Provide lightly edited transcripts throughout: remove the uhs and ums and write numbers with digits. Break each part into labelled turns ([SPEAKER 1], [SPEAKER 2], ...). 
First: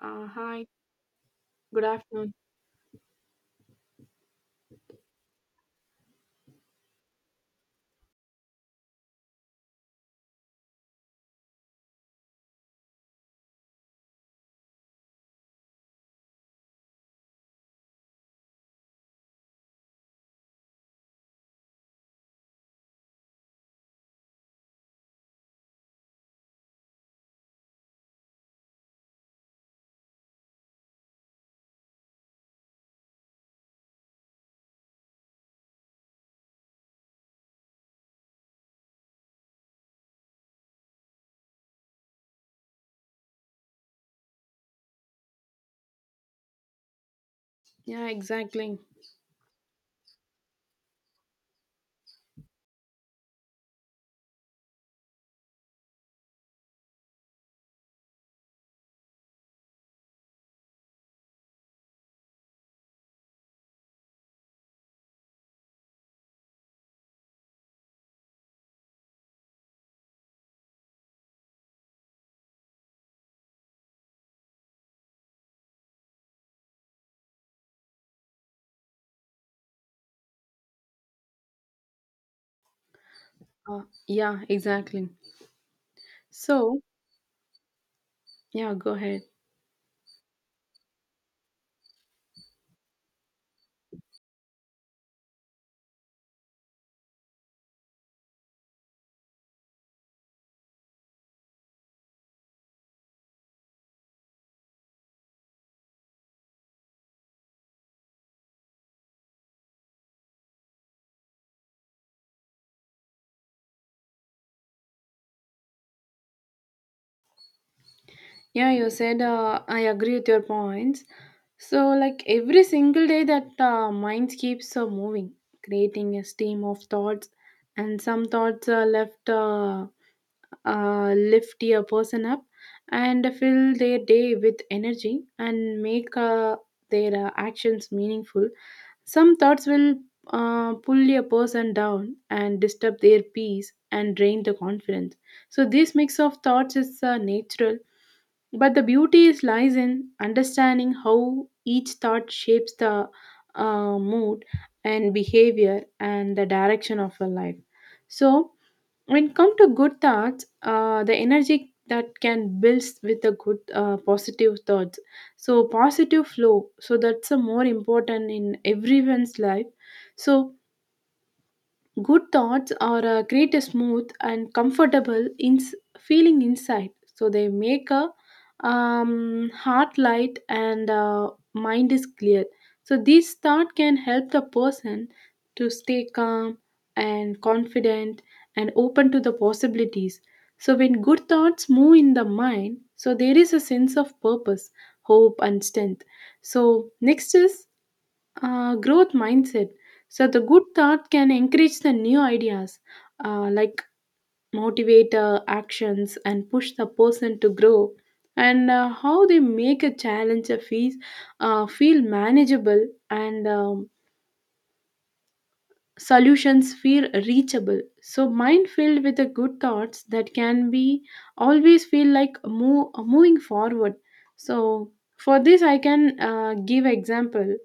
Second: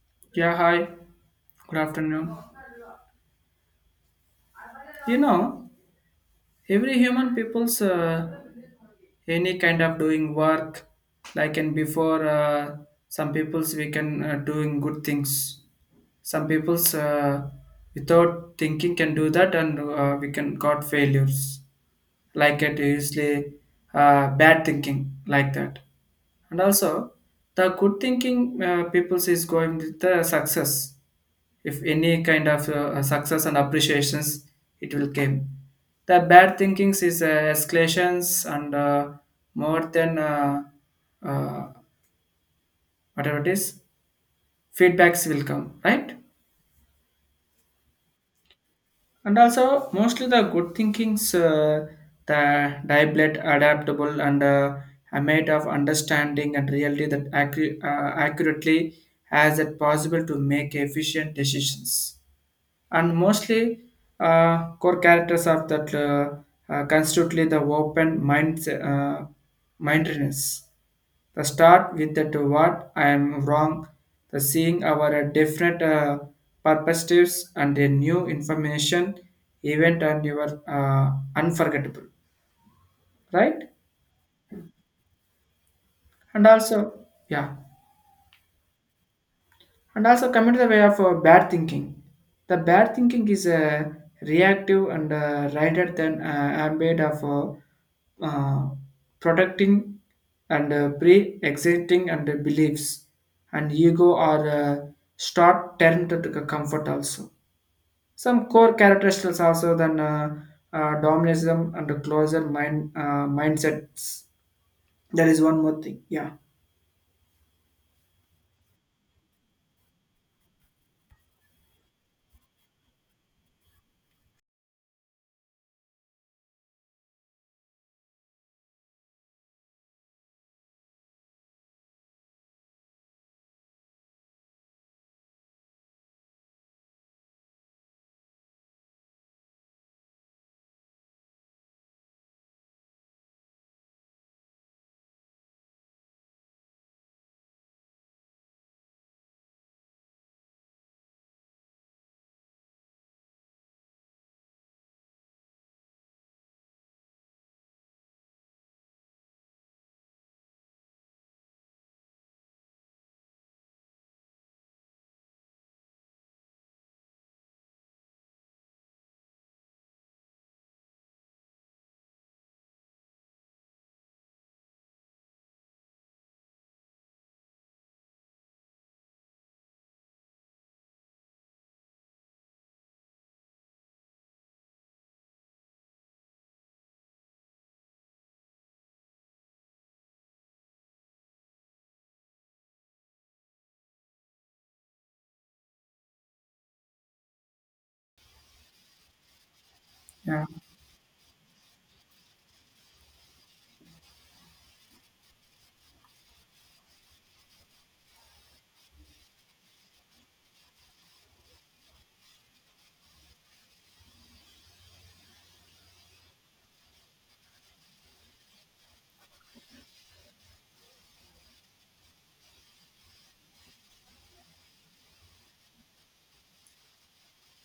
[SPEAKER 1] Yeah,
[SPEAKER 2] Hi,
[SPEAKER 1] hi. Good
[SPEAKER 2] good afternoon.
[SPEAKER 1] afternoon. You know, every human people's any kind of doing work, like and before, some people's we can doing good things. Some people's without thinking can do that, and we can got failures. Like it usually bad thinking, like that. And also the good thinking peoples is going with the success. If any kind of success and appreciations, it will came. The bad thinkings is escalations and more than uh, whatever it is, feedbacks will come, right?
[SPEAKER 2] Yeah, exactly.
[SPEAKER 1] And also mostly the good thinkings the diblet adaptable, and a mate of understanding and reality that accurately as it possible to make efficient decisions. And mostly core characters of that constitutively the open mindedness. The start with that what I am wrong, the seeing our different perspectives and a new information event, and your unforgettable, right?
[SPEAKER 2] Yeah, exactly.
[SPEAKER 1] And
[SPEAKER 2] So,
[SPEAKER 1] also, yeah.
[SPEAKER 2] yeah, go ahead.
[SPEAKER 1] And also come into the way of bad thinking. The bad thinking is reactive and rather than ambit of protecting and pre-existing and beliefs and ego, or start turn to the comfort also. Some core characteristics also than domination and closer mindsets. There is one more thing. Yeah,
[SPEAKER 2] Yeah, you said I agree with your points. So, like every single day, that mind keeps moving, creating a stream of thoughts, and some thoughts are left lift a person up and fill their day with energy and make their actions meaningful. Some thoughts will pull a person down and disturb their peace and drain the confidence. So, this mix of thoughts is natural, but the beauty is lies in understanding how each thought shapes the mood and behavior and the direction of your life. So, when come to good thoughts, the energy that can build with a good positive thoughts, so positive flow, so that's a more important in everyone's life. So good thoughts are create a smooth and comfortable feeling inside. So they make a heart light and mind is clear. So this thought can help the person to stay calm and confident and open to the possibilities. So when good thoughts move in the mind, so there is a sense of purpose, hope, and strength. So next is growth mindset. So the
[SPEAKER 1] yeah,
[SPEAKER 2] good thought can encourage the new ideas, like motivate actions and push the person to grow. And how they make a challenge a fees feel manageable and solutions feel reachable. So mind filled with the good thoughts that can be always feel like moving forward. So for this, I can give example.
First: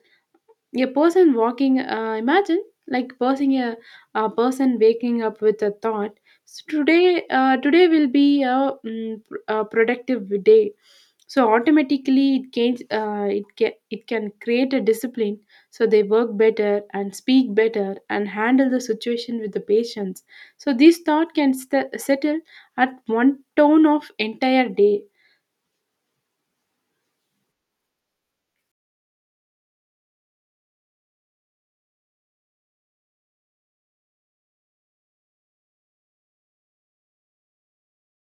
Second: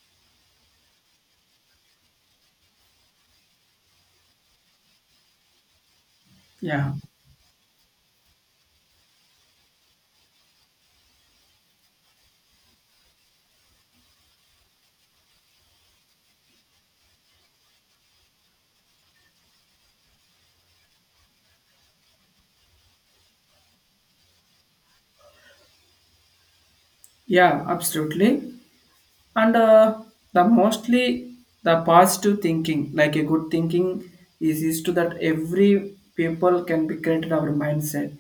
[SPEAKER 2] A person walking imagine like a person waking up with a thought, so
[SPEAKER 1] yeah,
[SPEAKER 2] today will be a productive day. So automatically it can it can create a discipline, so they work better and speak better and handle the situation with the patience. So this thought can settle at one tone of entire day.
[SPEAKER 1] yeah. Absolutely. And the mostly, the positive thinking, like a good thinking, is to that every people can be created our mindset,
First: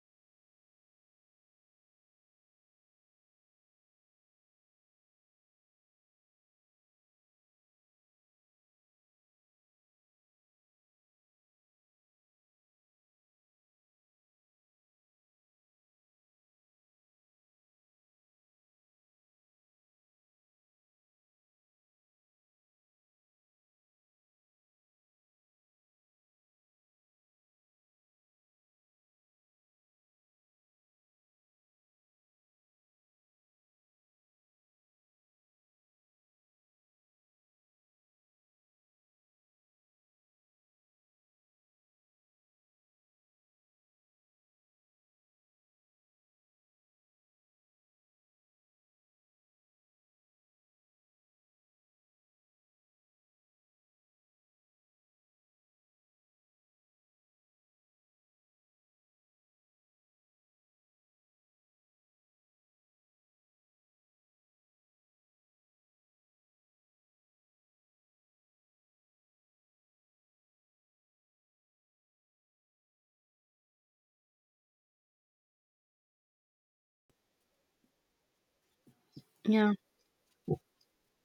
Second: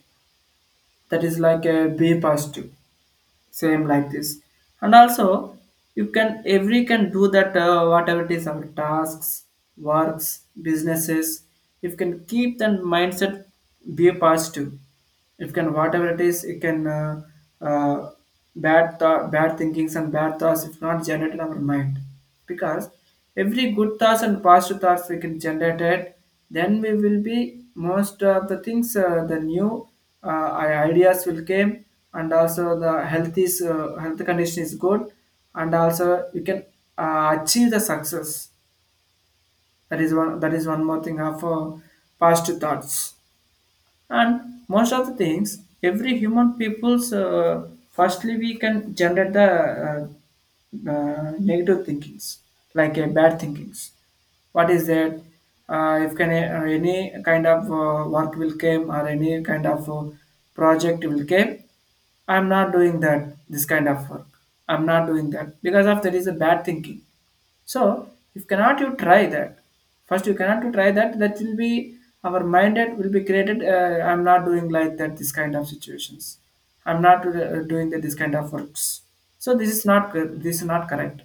[SPEAKER 1] that is like a be positive, same like this. And also you can every can do that whatever it is, our tasks, works, businesses, you can keep that mindset, be positive. It can whatever it is, it can uh, bad thought, bad thinkings and bad thoughts if not generated in our mind. Because every good thoughts and positive thoughts we can generate it, then we will be most of the things. The new uh, ideas will came, and also the health condition is good. And also we can achieve the success. That is one more thing of positive thoughts. And most of the things, every human people's firstly we can generate the negative thinkings, like a bad thinkings. What is that? If can any kind of work will came, or any kind of project will came, I'm not doing that this kind of work. I'm not doing that because of there is a bad thinking. So if cannot you try that, first you cannot to try that, that will be our minded will be created. I'm not doing like that this kind of situations. I'm not doing that this kind of works. So this
[SPEAKER 2] Yeah.
[SPEAKER 1] is not correct.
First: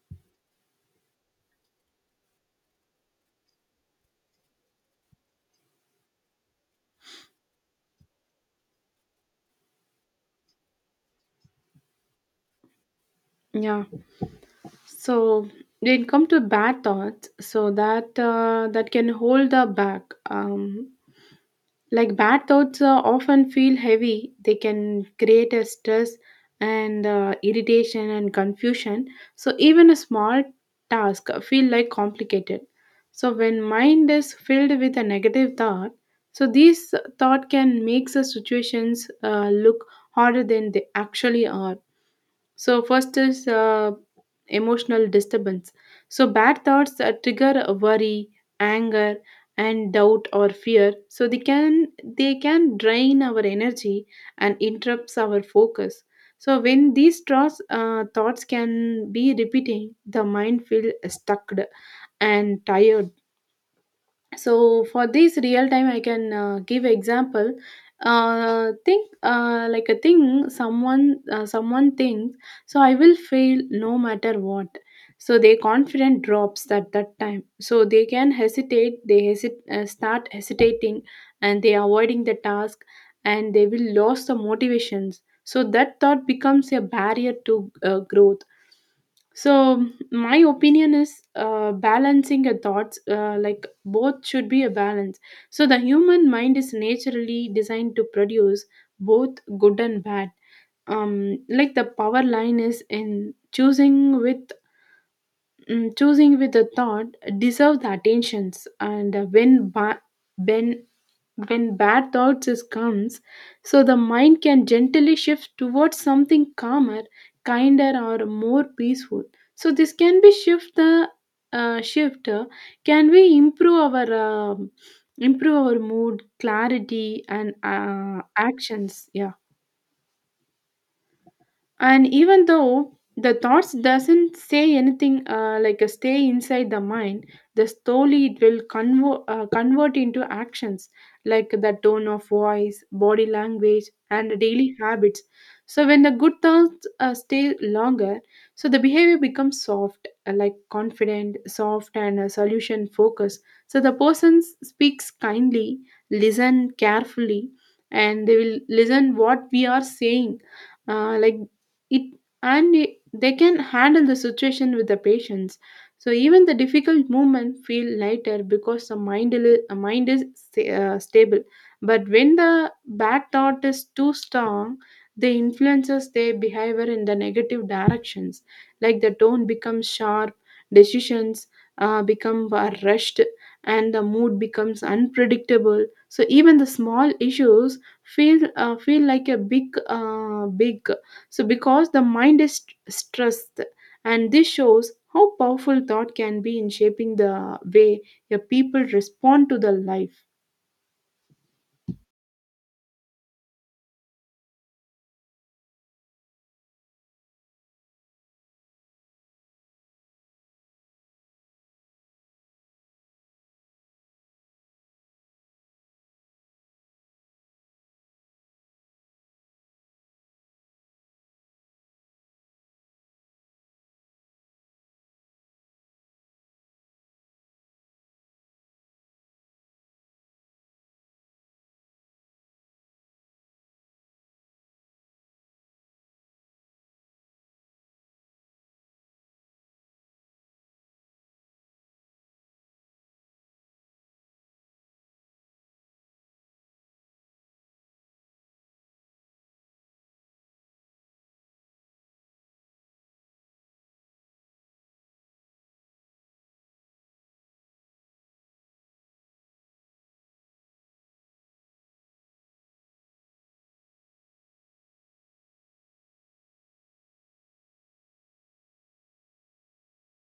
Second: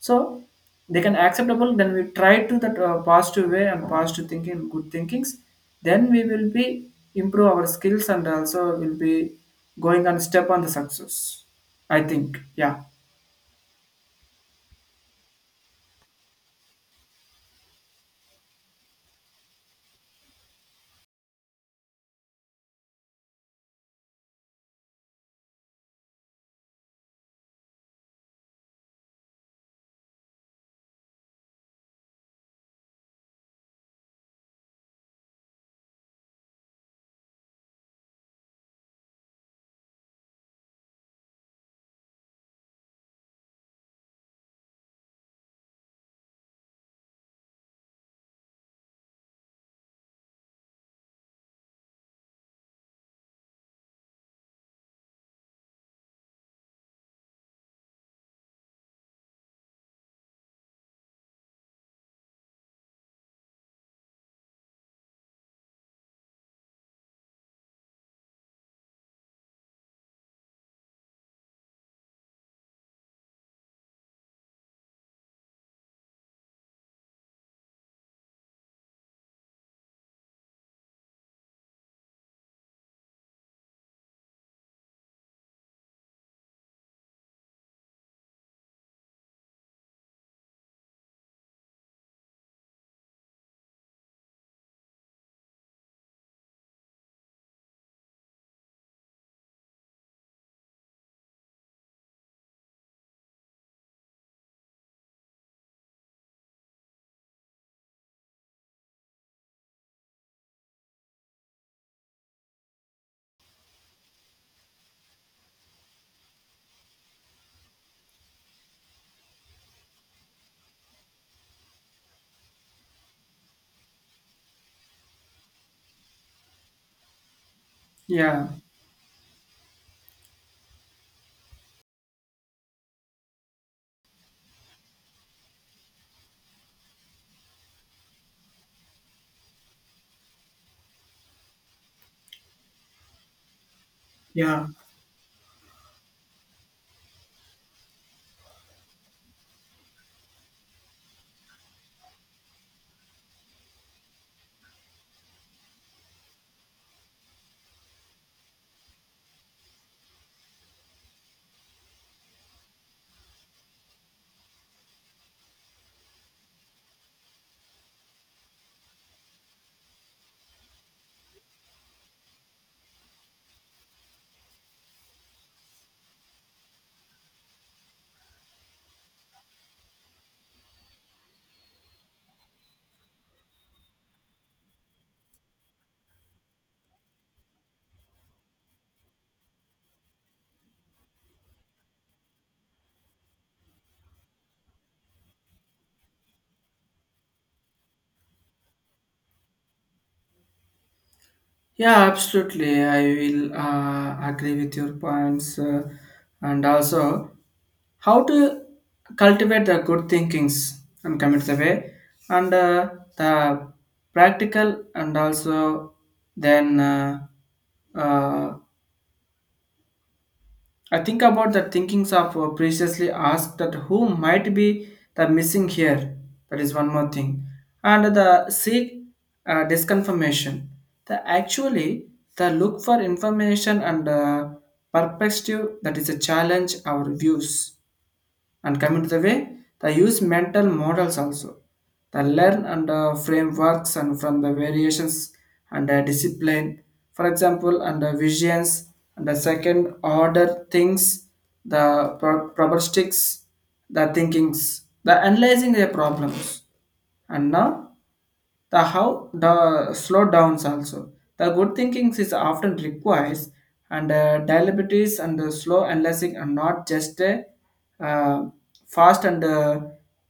[SPEAKER 1] So they can acceptable, then we try to that positive way and positive thinking, good thinkings. Then we will be improve our skills, and also will be going on step on the success, I think. Yeah,
[SPEAKER 2] Yeah. So when come to bad thoughts, so that can hold the back. Like bad thoughts often feel heavy. They can create a stress and irritation and confusion. So even a small task feel like complicated. So when mind is filled with a negative thought, so these thought can make the situations look harder than they actually are. So first is emotional disturbance. So bad thoughts trigger worry, anger, and doubt or fear. So they can drain our energy and interrupts our focus. So when these thoughts can be repeating, the mind feel stuck and tired. So for this real time I can give example. Think like a thing someone Someone thinks, so I will fail no matter what. So their confidence drops at that time, so they can start hesitating and they avoiding the task and they will lose the motivations. So that thought becomes a barrier to growth. So my opinion is balancing a thoughts, like both should be a balance. So the human mind is naturally designed to produce both good and bad. Like the power line is in choosing with a thought deserve the attentions, and when when when bad thoughts is comes, so the mind can gently shift towards something calmer, kinder or more peaceful. So this can be shift the shift can we improve our mood, clarity, and
[SPEAKER 1] yeah,
[SPEAKER 2] actions. Yeah. And even though the thoughts doesn't say anything, like a stay inside the mind, the slowly it will convert into actions, like the tone of voice, body language, and
[SPEAKER 1] yeah.
[SPEAKER 2] daily habits. So when the good thoughts stay longer, so the behavior becomes soft like confident, soft, and solution focused. So the person speaks kindly, listen carefully, and they will listen what we are saying, like they can handle the situation with the patience. So even the difficult movement feel lighter because the mind il- mind is sta- stable. But when the bad thought is too strong, they influences their behavior in the negative directions. Like the tone becomes sharp, decisions become rushed, and the mood becomes unpredictable. So even the small issues feel like a big. So, because the mind is stressed, and this shows how powerful thought can be in shaping the way your people respond to the life.
[SPEAKER 1] Yeah, absolutely. I will agree with your points, and also how to cultivate the good thinkings and commit the way, and the practical. And also, then uh, I think about the thinkings of previously asked that who might be the missing here. That is one more thing. And the seek disconfirmation. The actually, the look for information and perspective that is a challenge our views, and coming to the way they use mental models also, they learn and frameworks and from the variations, and discipline, for example, and visions and the second order things, the probabilistics, the thinkings, the analyzing their problems. And now, the how the slow downs also, the good thinking is often requires, and diabetes and the slow analyzing are not just a uh, fast and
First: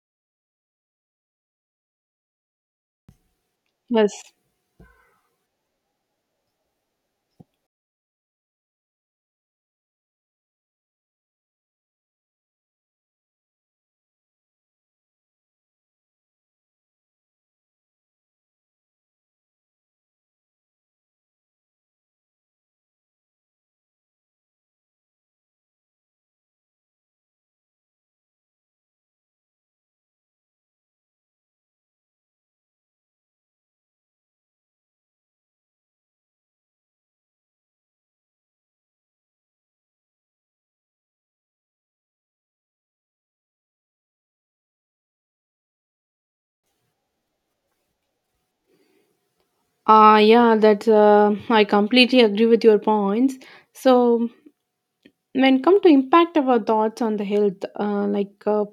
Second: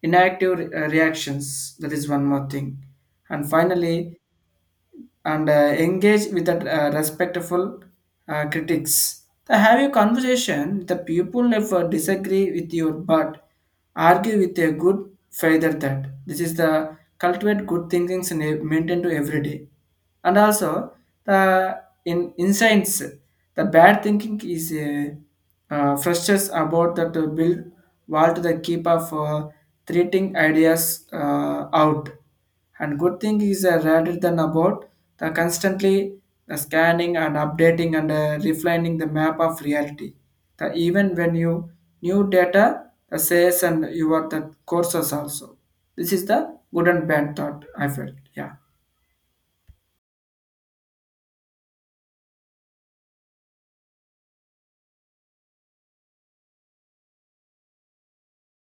[SPEAKER 1] inactive reactions. That is one more thing. And finally,
[SPEAKER 2] Yes.
[SPEAKER 1] and engage with that respectful critics. To have a conversation with the people if disagree with your, but argue with a good further, that this is the cultivate good thinkings and maintain to every day. And also the in insights, the bad thinking is frustrates about that build wall to the keep of treating ideas out. And good thing is rather than about the constantly the scanning and updating and refining the map of reality, the even when you new data, the says, and you are the courses also. This is the good and bad thought I felt. Yeah.
[SPEAKER 2] I completely agree with your points. So, when come to impact of our thoughts on the health,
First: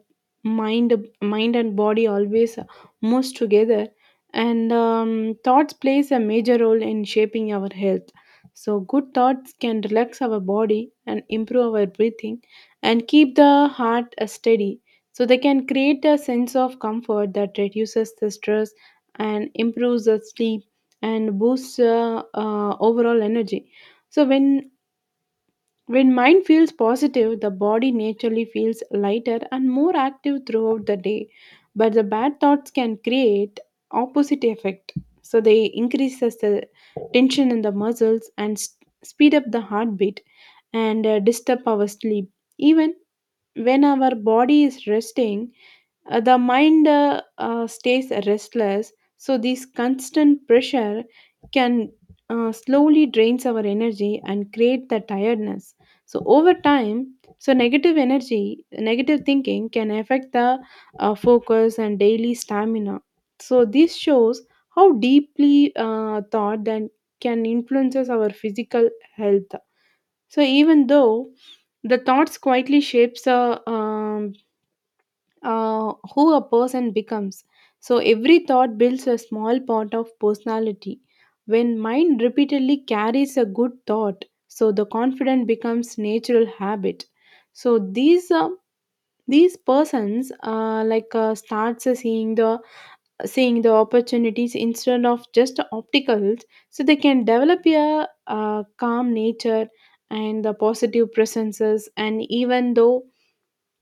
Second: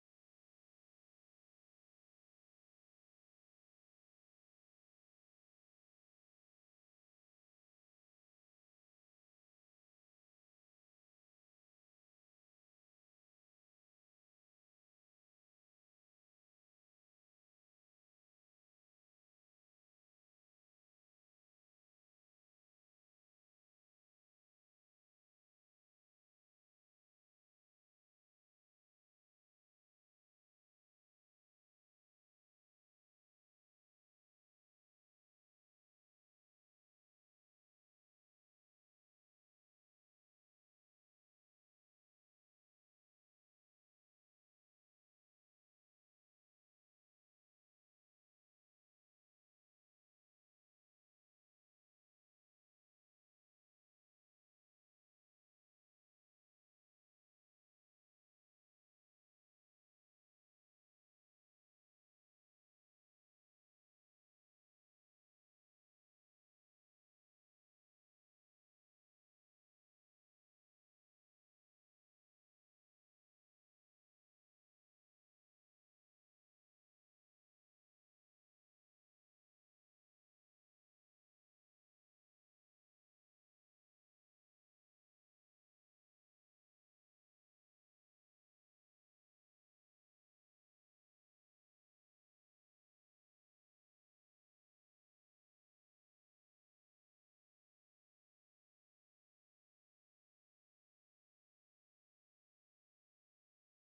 [SPEAKER 2] mind mind and body always moves together, and thoughts plays a major role in shaping our health. So good thoughts can relax our body and improve our breathing and keep the heart steady. So they can create a sense of comfort that reduces the stress and improves the sleep and boosts overall energy. So when mind feels positive, the body naturally feels lighter and more active throughout the day. But the bad thoughts can create opposite effect. So they increases the tension in the muscles and speed up the heartbeat and disturb our sleep. Even when our body is resting, the mind stays restless. So this constant pressure can slowly drains our energy and create the tiredness. So over time, so negative energy, negative thinking can affect the focus and daily stamina. So this shows how deeply thought then can influences our physical health. So even though the thoughts quietly shapes our who a person becomes. So every thought builds a small part of personality. When mind repeatedly carries a good thought, so the confidence becomes natural habit. So these persons, like starts seeing the opportunities instead of just obstacles. So they can develop a calm nature and the positive presences, and even though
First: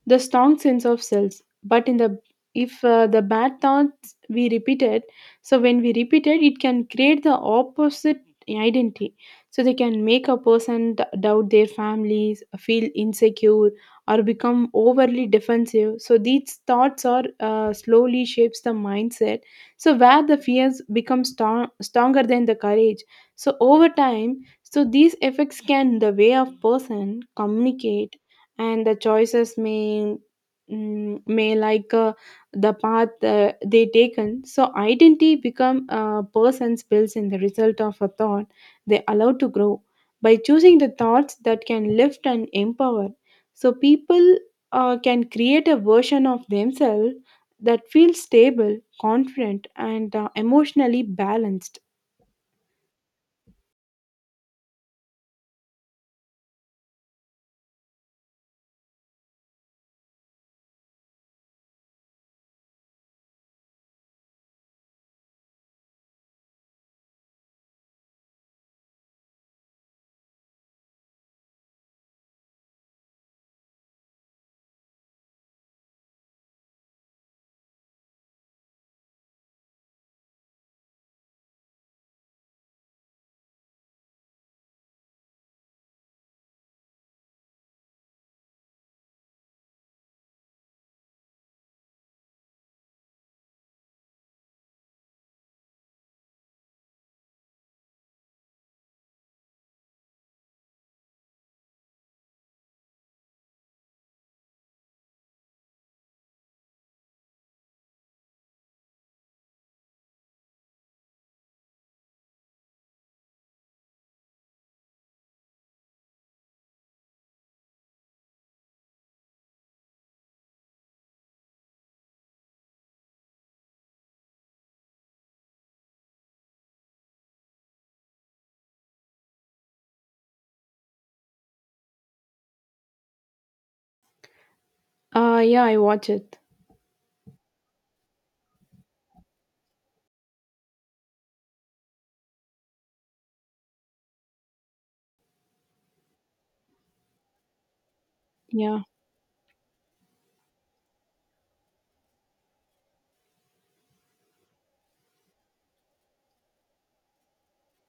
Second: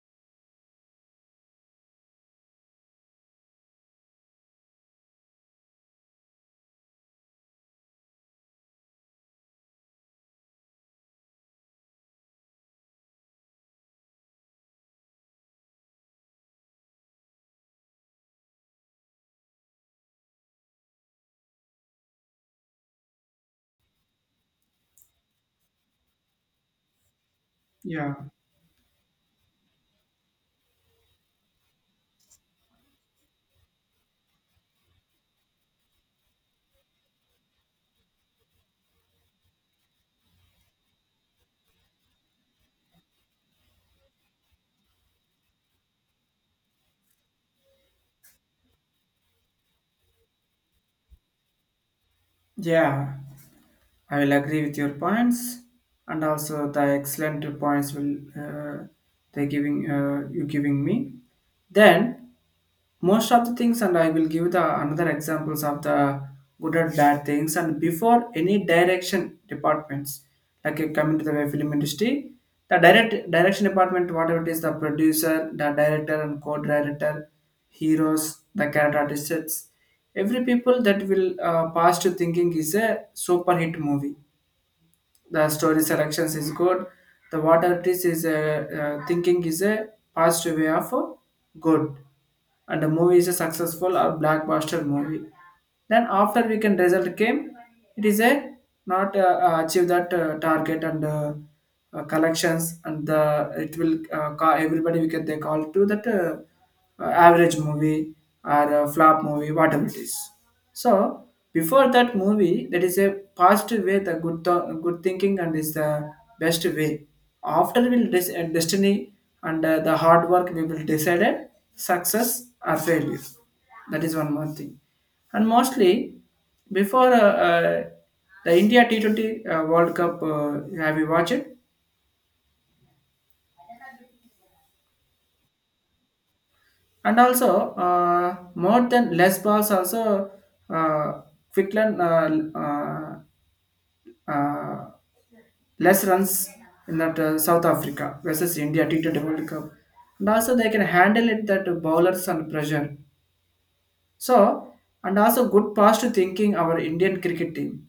[SPEAKER 2] the strong sense of self. But in the if the bad thoughts we repeated, so when we repeat it, it can create the opposite identity. So they can make a person doubt their families, feel insecure or become overly defensive. So these thoughts are slowly shapes the mindset, so where the fears become stronger than the courage. So over time, so these effects can the way of person
[SPEAKER 1] Yeah.
[SPEAKER 2] communicate and the choices may mm, may like uh, the path they taken. So identity become a person's builds in the result of a thought, they allow to grow by choosing the thoughts that can lift and empower. So people can create a version of themselves that feels stable, confident, and emotionally balanced.
[SPEAKER 1] Yeah, I will agree with your points, and also the excellent points will they giving you giving me. Then most of the things, and I will give the another examples of the good and bad things. And before any direction, departments, like you come into the film industry, the direction department whatever it is, the producer, the director and co-director, heroes, the character artists, every people that will pass to thinking is a super hit movie. The story selections is good, the what artist is thinking is a positive way of good, and the movie is a successful or blockbuster movie. Then after weekend result came, it is a not achieve that target and collections, and the it will call everybody, we can they call to that average movie or a flop movie, whatever it is. So before that movie, that is a positive way, the good thinking, and is the best way. After will destiny and the hard work we will decided success or failure. That is one more thing. And mostly before uh, the India T20 World Cup, have you watched it?
[SPEAKER 2] Yeah I watch it.
[SPEAKER 1] And also more than less balls also, uh, Quickland uh, less runs in that South Africa versus
[SPEAKER 2] Yeah.
[SPEAKER 1] India T20 World Cup. And also they can handle it, that bowlers and pressure. So, and also good past thinking, our Indian cricket team.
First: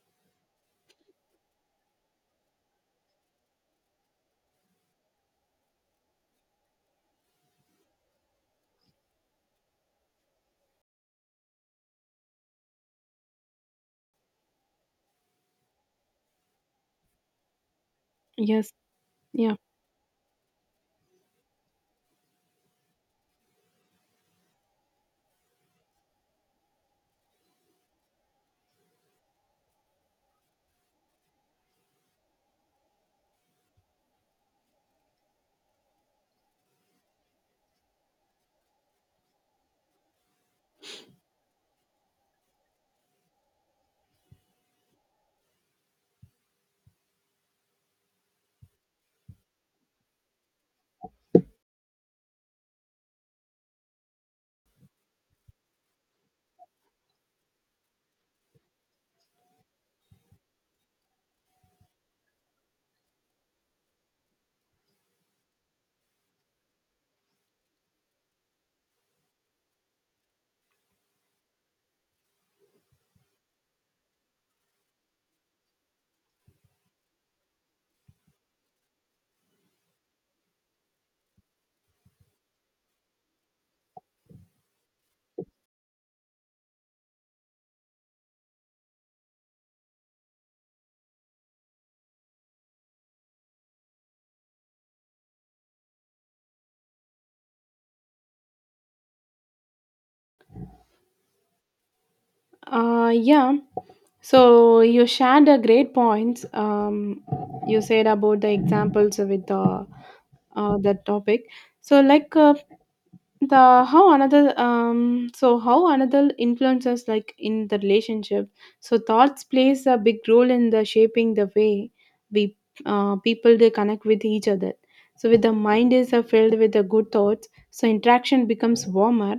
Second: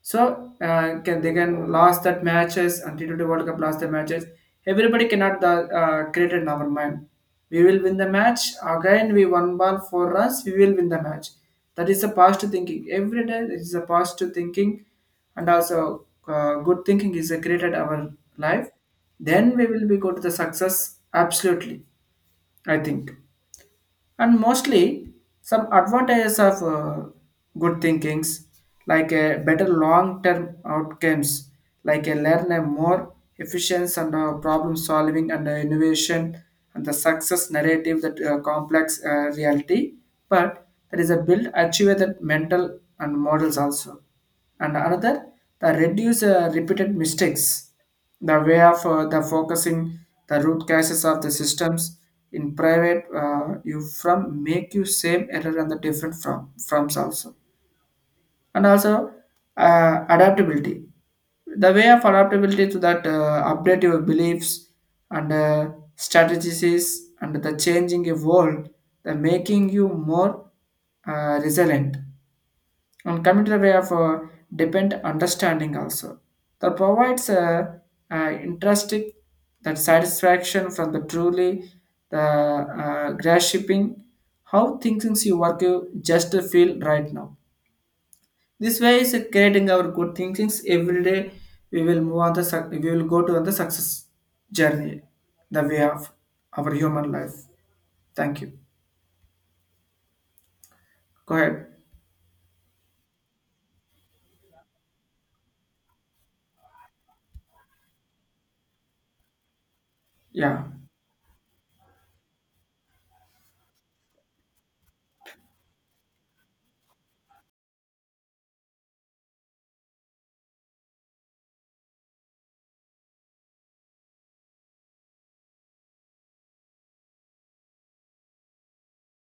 [SPEAKER 1] So can they can last that matches and T20 World Cup last the matches. Everybody cannot the, create in our mind, we will win the match again. We one ball four runs, we will win the match. That is the positive thinking. Every day it is a positive thinking, and also good thinking is created our life.
[SPEAKER 2] Yes. Yeah.
[SPEAKER 1] Then we will be go to the success absolutely. I think, and mostly some advantages of good thinkings, like a better long-term outcomes, like a learn a more efficient and problem solving and innovation, and the success narrative that complex reality, but there is a build achieve that mental and models also. And another, the reduce repeated mistakes, the way of the focusing the root causes of the systems in private. You from make you same error and the different from froms also. And also adaptability, the way of adaptability to that update your beliefs and strategies and the changing your world, the making you more resilient. And coming to the way of depend understanding also, that provides a interesting, that satisfaction from the truly the grasping how thinkings you work, you just feel right now. This way is creating our good thinkings every day, we will move on the we will go to the success journey, the way of our human life. Thank you. Go ahead.
[SPEAKER 2] uh yeah So you shared a great points. You said about the examples with
[SPEAKER 1] Yeah.
[SPEAKER 2] the topic. So like the how another so how another influences like in the relationship. So thoughts plays a big role in the shaping the way we people they connect with each other. So with the mind is filled with the good thoughts, so interaction becomes warmer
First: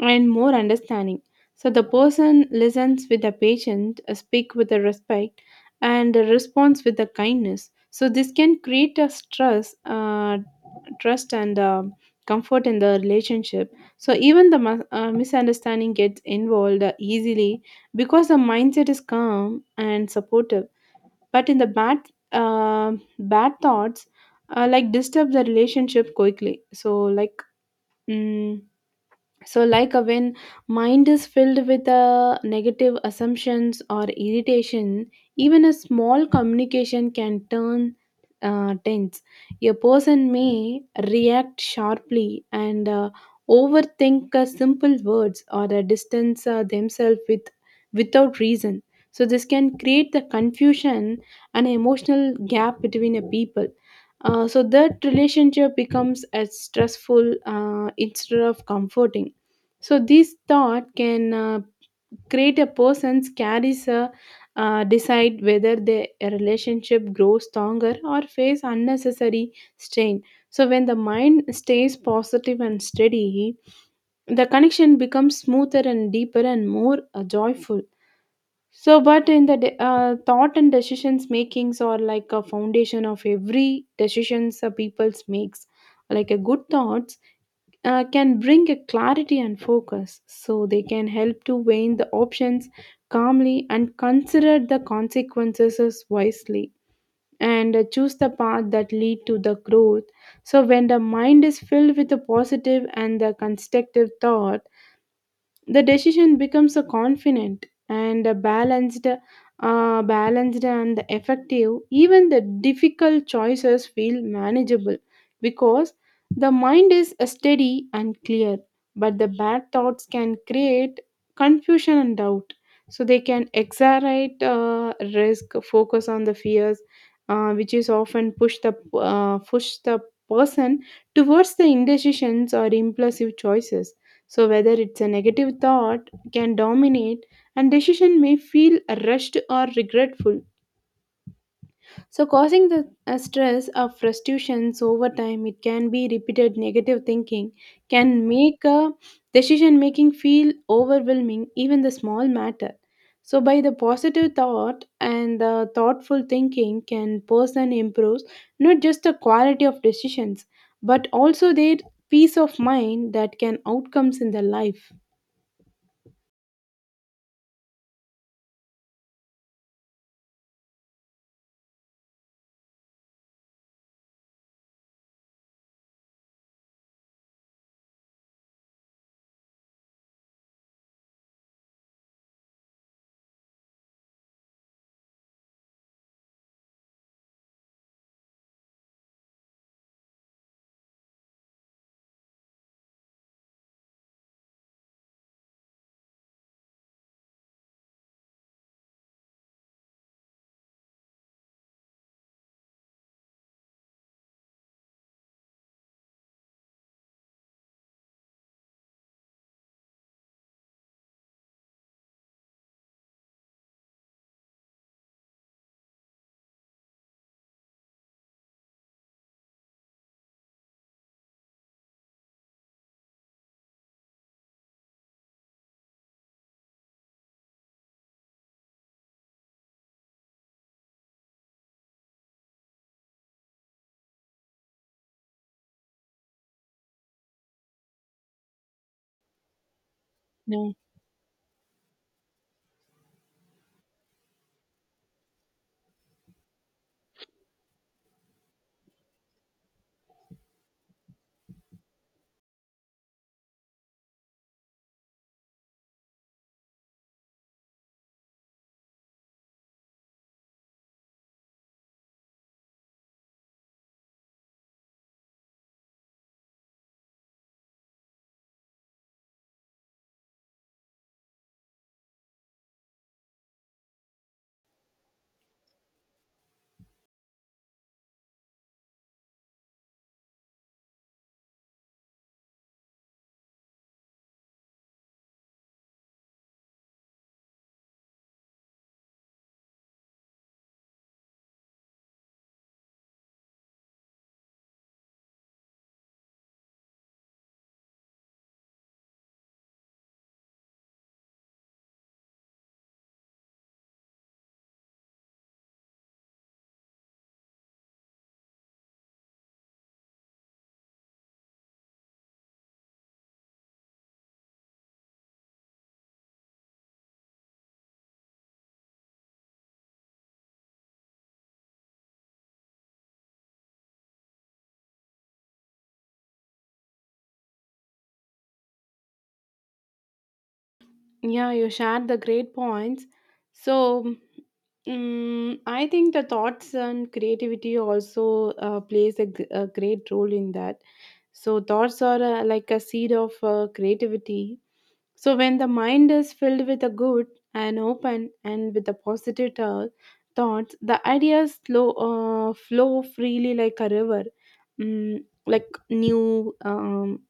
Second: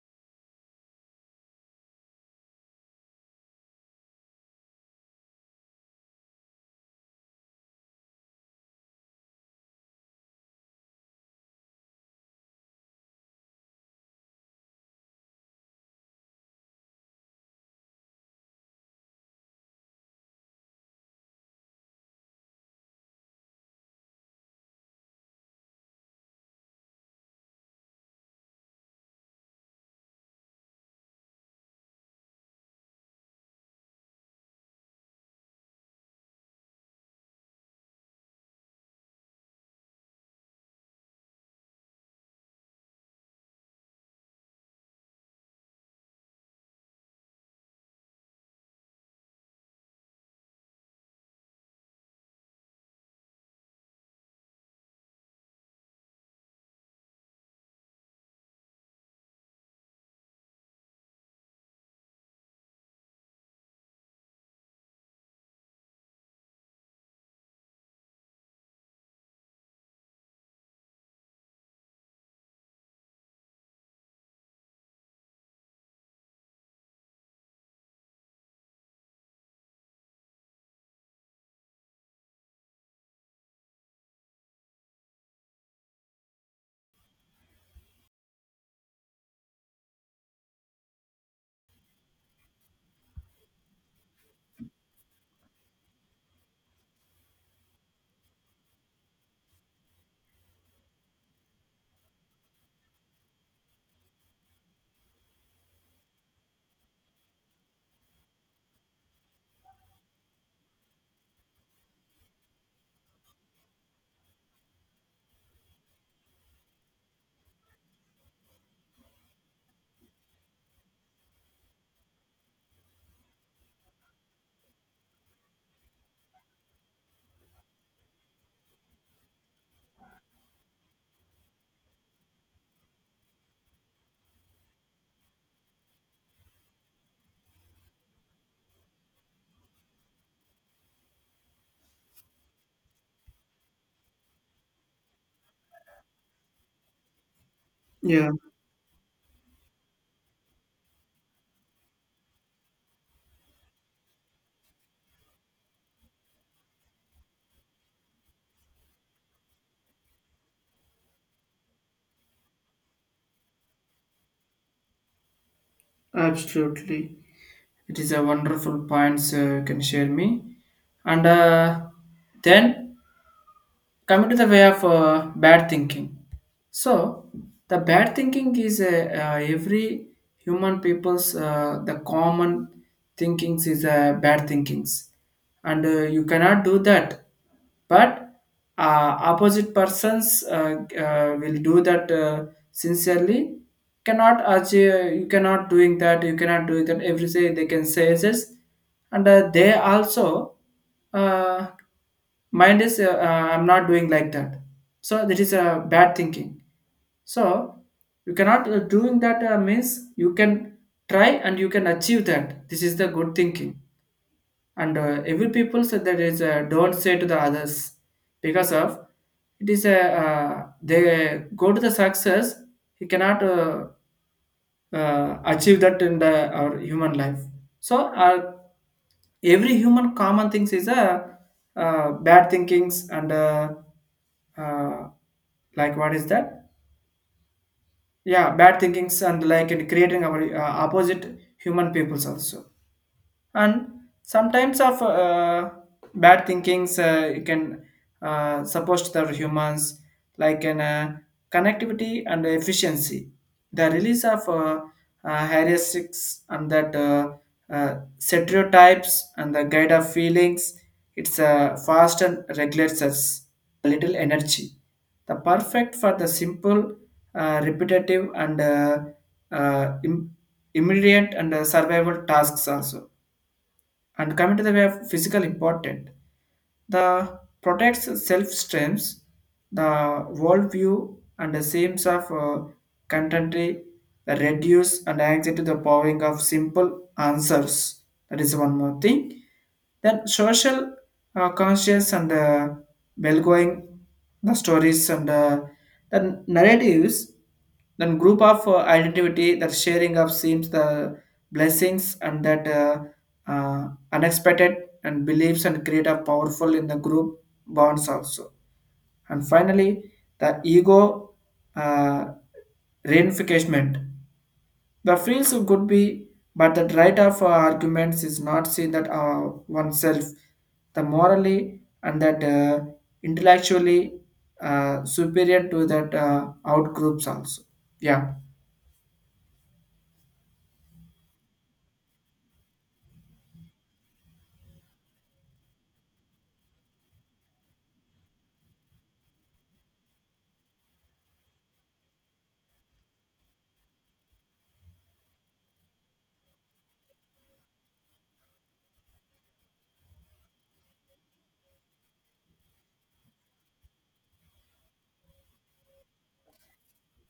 [SPEAKER 2] and more understanding. So the person listens with the patient, speak with the respect, and responds with the kindness. So this can create a stress, trust, and comfort in the relationship. So even the misunderstanding gets involved easily because the mindset is calm and supportive. But in the uh, bad thoughts, like disturb the relationship quickly. So like. Mm, when mind is filled with negative assumptions or irritation, even a small communication can turn tense. A person may react sharply and overthink simple words or distance themselves with without reason. So this can create the confusion and emotional gap between a people. So that relationship becomes as stressful instead of comforting. So this thought can create a person's carries a decide whether the relationship grows stronger or face unnecessary strain. So when the mind stays positive and steady, the connection becomes smoother and deeper and more joyful. So, but in the thought and decisions makings are like a foundation of every decisions a people's makes. Like a good thoughts can bring a clarity and focus, so they can help to weigh the options calmly and consider the consequences wisely, and choose the path that lead to the growth. So when the mind is filled with the positive and the constructive thought, the decision becomes a confident and a balanced balanced and effective, even the difficult choices feel manageable because the mind is steady and clear. But the bad thoughts can create confusion and doubt, so they can exaggerate risk, focus on the fears, which is often push the person towards the indecisions or impulsive choices. So, whether it's a negative thought can dominate and decision may feel rushed or regretful. So, causing the stress or frustrations over time, it can be repeated negative thinking, can
[SPEAKER 1] Yeah,
[SPEAKER 2] make a decision making feel overwhelming, even the small matter. So, by the positive thought and the thoughtful thinking, can person improves not just the quality of decisions, but also their peace of mind that can outcomes in their life.
[SPEAKER 1] absolutely. It is a wonderful points you can share me. And then coming to the way of bad thinking. So the bad thinking is a, every human people's the common thinkings is a bad thinkings, and you cannot do that, but opposite persons will do that sincerely cannot achieve. You cannot doing that, you cannot do that every day, they can say this. And they also uh, mind is, I'm not doing like that. So that is a bad thinking. So you cannot doing that means you can try, and you can achieve that. This is the good thinking. And every people said that is don't say to the others, because of it is a they go to the success. He cannot achieve that in the, our human life. So every human common things is a bad thinkings, and uh, like what is that, yeah, bad thinkings, and like in creating our
[SPEAKER 2] No.
[SPEAKER 1] opposite human peoples also. And sometimes of bad thinkings, you can support the humans, like an connectivity and efficiency, the release of heuristics and that stereotypes and the guide of feelings. It's fast and regulates us a little energy, the perfect for the simple repetitive and uh, im- immediate and survival tasks also. And coming to the way of physical important, the protects self strengths, the worldview, and the themes of contemporary that reduce and anxiety, the powering of simple answers. That is one more thing. Then social conscious and well-going, the stories and the narratives, then group of identity, the sharing of themes, the blessings and that uh, unexpected and beliefs and create a powerful in the group bonds also. And finally, the ego uh, reinforcement, the feels could be, but the right of arguments is not seen that oneself the morally and that intellectually superior to that out groups also. Yeah.
[SPEAKER 2] Yeah, you shared the great points. So, I think the thoughts and creativity also plays a, a great role in that. So, thoughts are like a seed of creativity. So, when the mind is filled with a good and open and with a thoughts, the ideas flow, flow freely like a river. Like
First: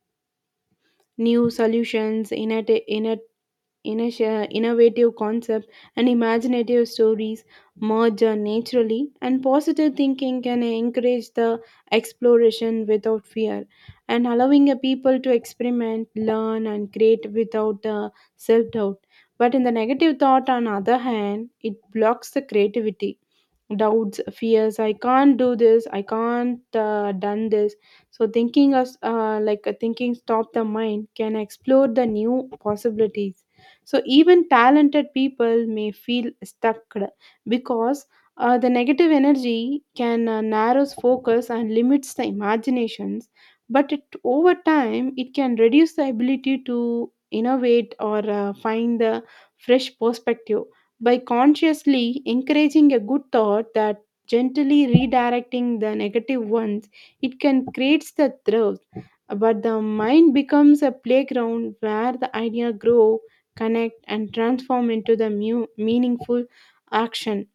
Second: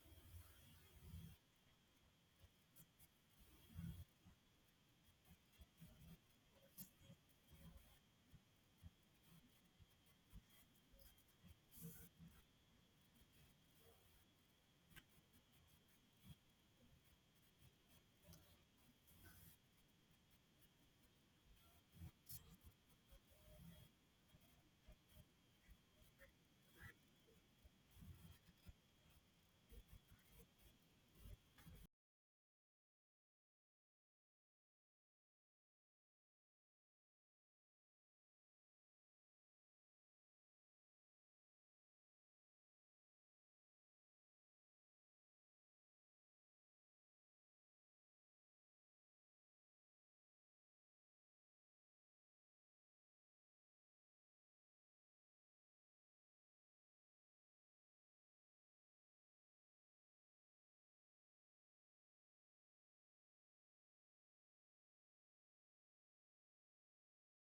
[SPEAKER 2] new solutions, innovative, innovative concepts and imaginative stories merge naturally, and positive thinking can encourage the exploration without fear and allowing a people to experiment, learn, and create without self doubt. But in the negative thought, on other hand, it blocks the creativity, doubts, fears, I can't do this, I can't done this. So thinking us like thinking stop the mind can explore the new possibilities, so even talented people may feel stuck because the negative energy can narrows focus and limits the imaginations. But it, over time, it can reduce the ability to innovate or find the fresh perspective. By consciously encouraging a good thought, that gently redirecting the negative ones, it can create the thrill, but the mind becomes a playground where the idea grow, connect, and transform into the meaningful action.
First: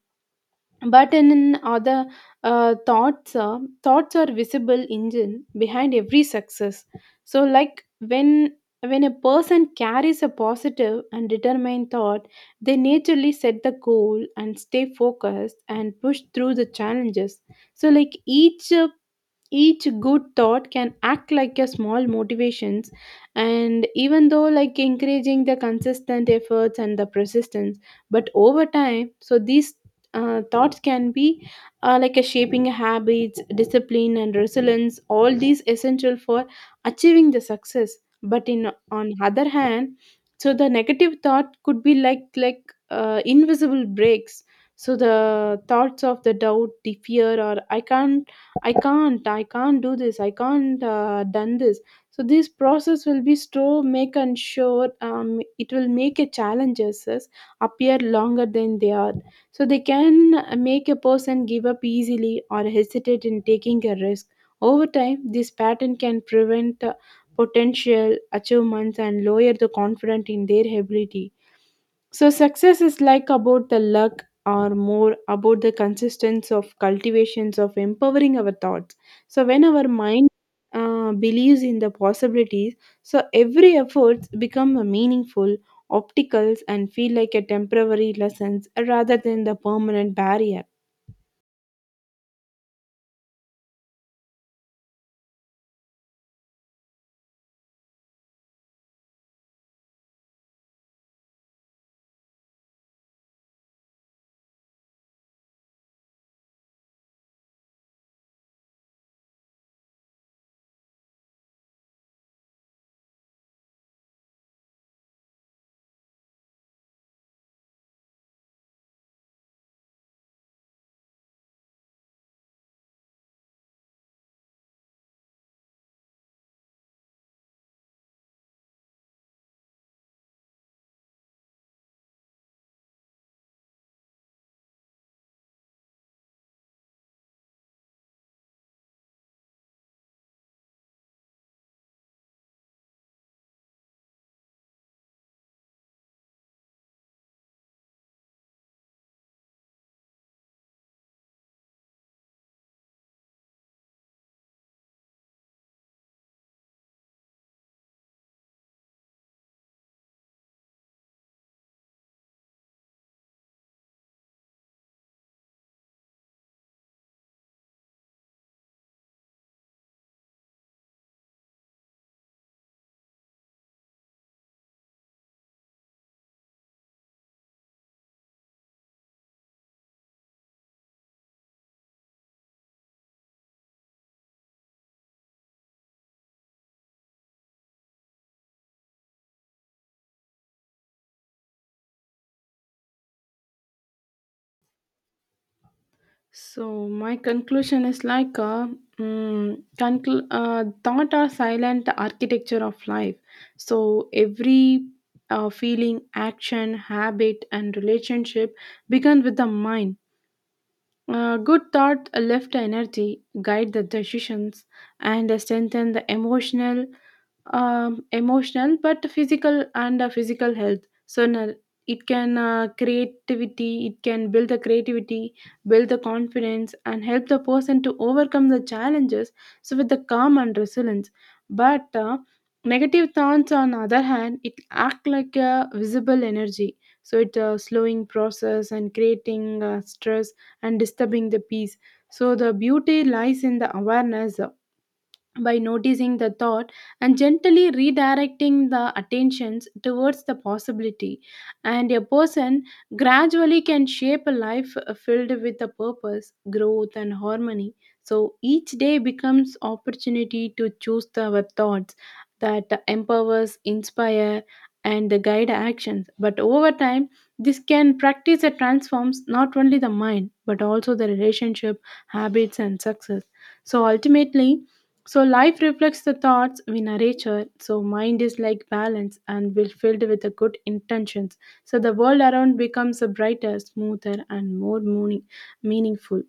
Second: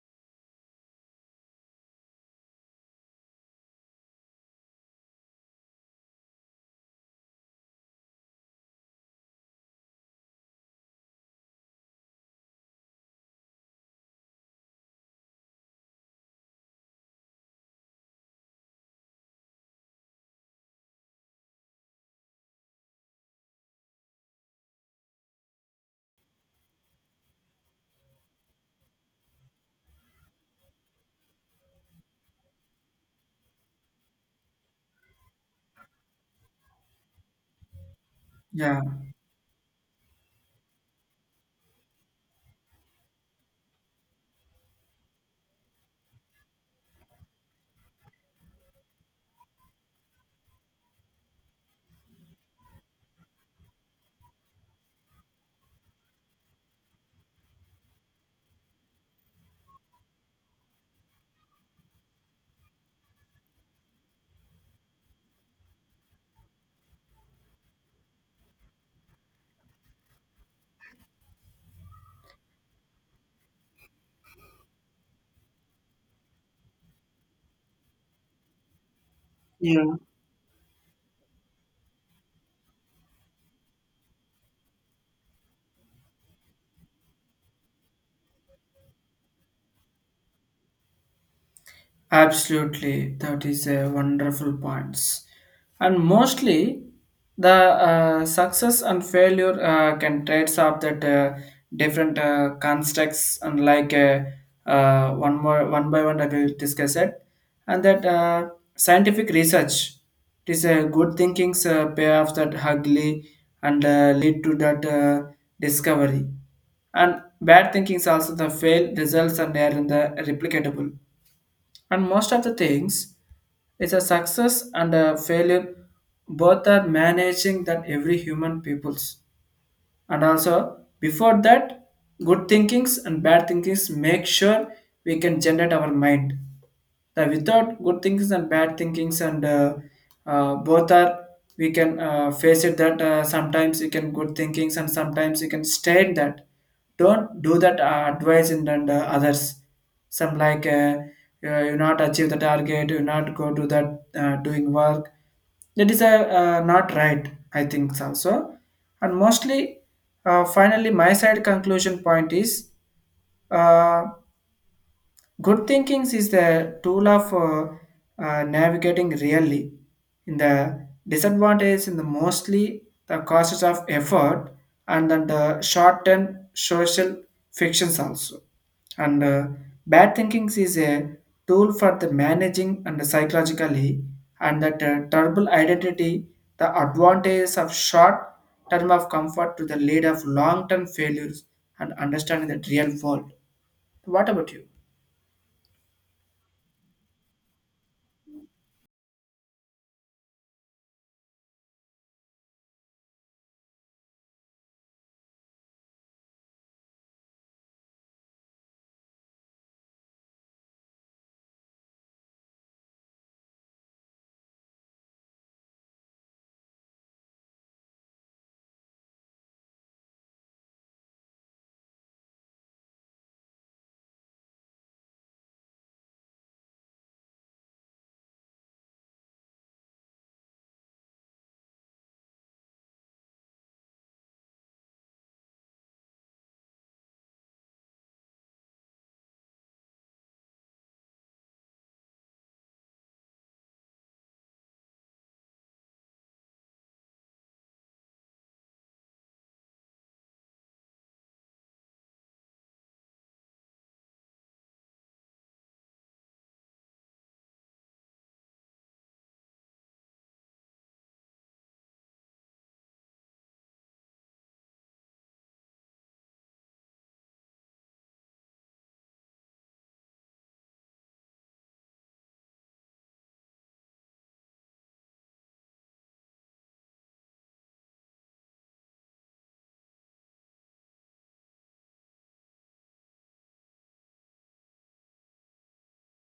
[SPEAKER 2] But in other thoughts are visible engine behind every success. So, like when a person carries a positive and determined thought, they naturally set the goal and stay focused and push through the challenges. So, like each good thought can act like a small motivations and even though like encouraging the consistent efforts and the persistence. But over time, so these thoughts can be like a shaping habits, discipline, and resilience, all these essential for achieving the success. But in
[SPEAKER 1] Yeah.
[SPEAKER 2] on other hand, so the negative thought could be like invisible breaks. So the thoughts of the doubt, the fear, or I can't, I can't do this, I can't done this. So this process will be slow make and sure it will make a challenges appear longer than they are, so they can make a person give up easily or hesitate in taking a risk. Over time this pattern can prevent potential achievements and lower the confidence in their ability. So success is like about the luck or more about the consistency of cultivations of empowering our thoughts. So when
[SPEAKER 1] Yeah.
[SPEAKER 2] our mind believes in the possibilities, so every effort become a meaningful, opticals and feel like a temporary lessons rather than the permanent barrier.
[SPEAKER 1] Absolutely, that is a wonderful points. And mostly, the success and failure can trace up that different constructs and like one more one by one I will discuss it. And that scientific research, it is a good thinkings pay off that ugly and lead to that discovery. And bad thinkings also the fail results and they are there in the replicatable. And most of the things is a success and a failure, both are managing that every human peoples. And also before that, good thinkings and bad thinkings, make sure we can generate our mind that without good thinkings and bad thinkings, and both are we can face it that sometimes you can good thinkings, and sometimes you can state that don't do that advice, and others, some like you not achieve the target, you not go to that doing work. That is not right, I think also. And mostly, finally, my side conclusion point is uh, good thinking is the tool of navigating really, in the disadvantage in the mostly the costs of effort, and then the short-term social fictions also. And bad thinking is a tool for the managing and psychologically, and that terrible identity, the advantage of short term of comfort to the lead of long-term failures and understanding the real world. What about you?
[SPEAKER 2] So my conclusion is like thought are silent architecture of life. So every feeling, action, habit, and relationship begin with the mind. Good thought lift energy, guide the decisions, and strengthen the emotional, emotional but physical and physical health. So it can build the creativity, build the confidence, and help the person to overcome the challenges. So with the calm and resilience, but negative thoughts on other hand, it act like a visible energy. So it slowing process and creating stress and disturbing the peace. So the beauty lies in the awareness, by noticing the thought and gently redirecting the attentions towards the possibility, and a person gradually can shape a life filled with a purpose, growth, and harmony. So each day becomes opportunity to choose our thoughts that empowers, inspire, and guide actions. But over time this can practice that transforms not only the mind but also the relationship, habits, and success. So ultimately, so life reflects the thoughts we nurture. So mind is like balance and will filled with the good intentions. So the world around becomes a brighter, smoother, and more meaningful.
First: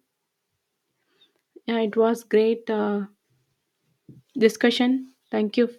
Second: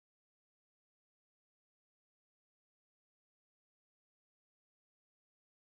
[SPEAKER 2] Yeah, it was great discussion. Thank you.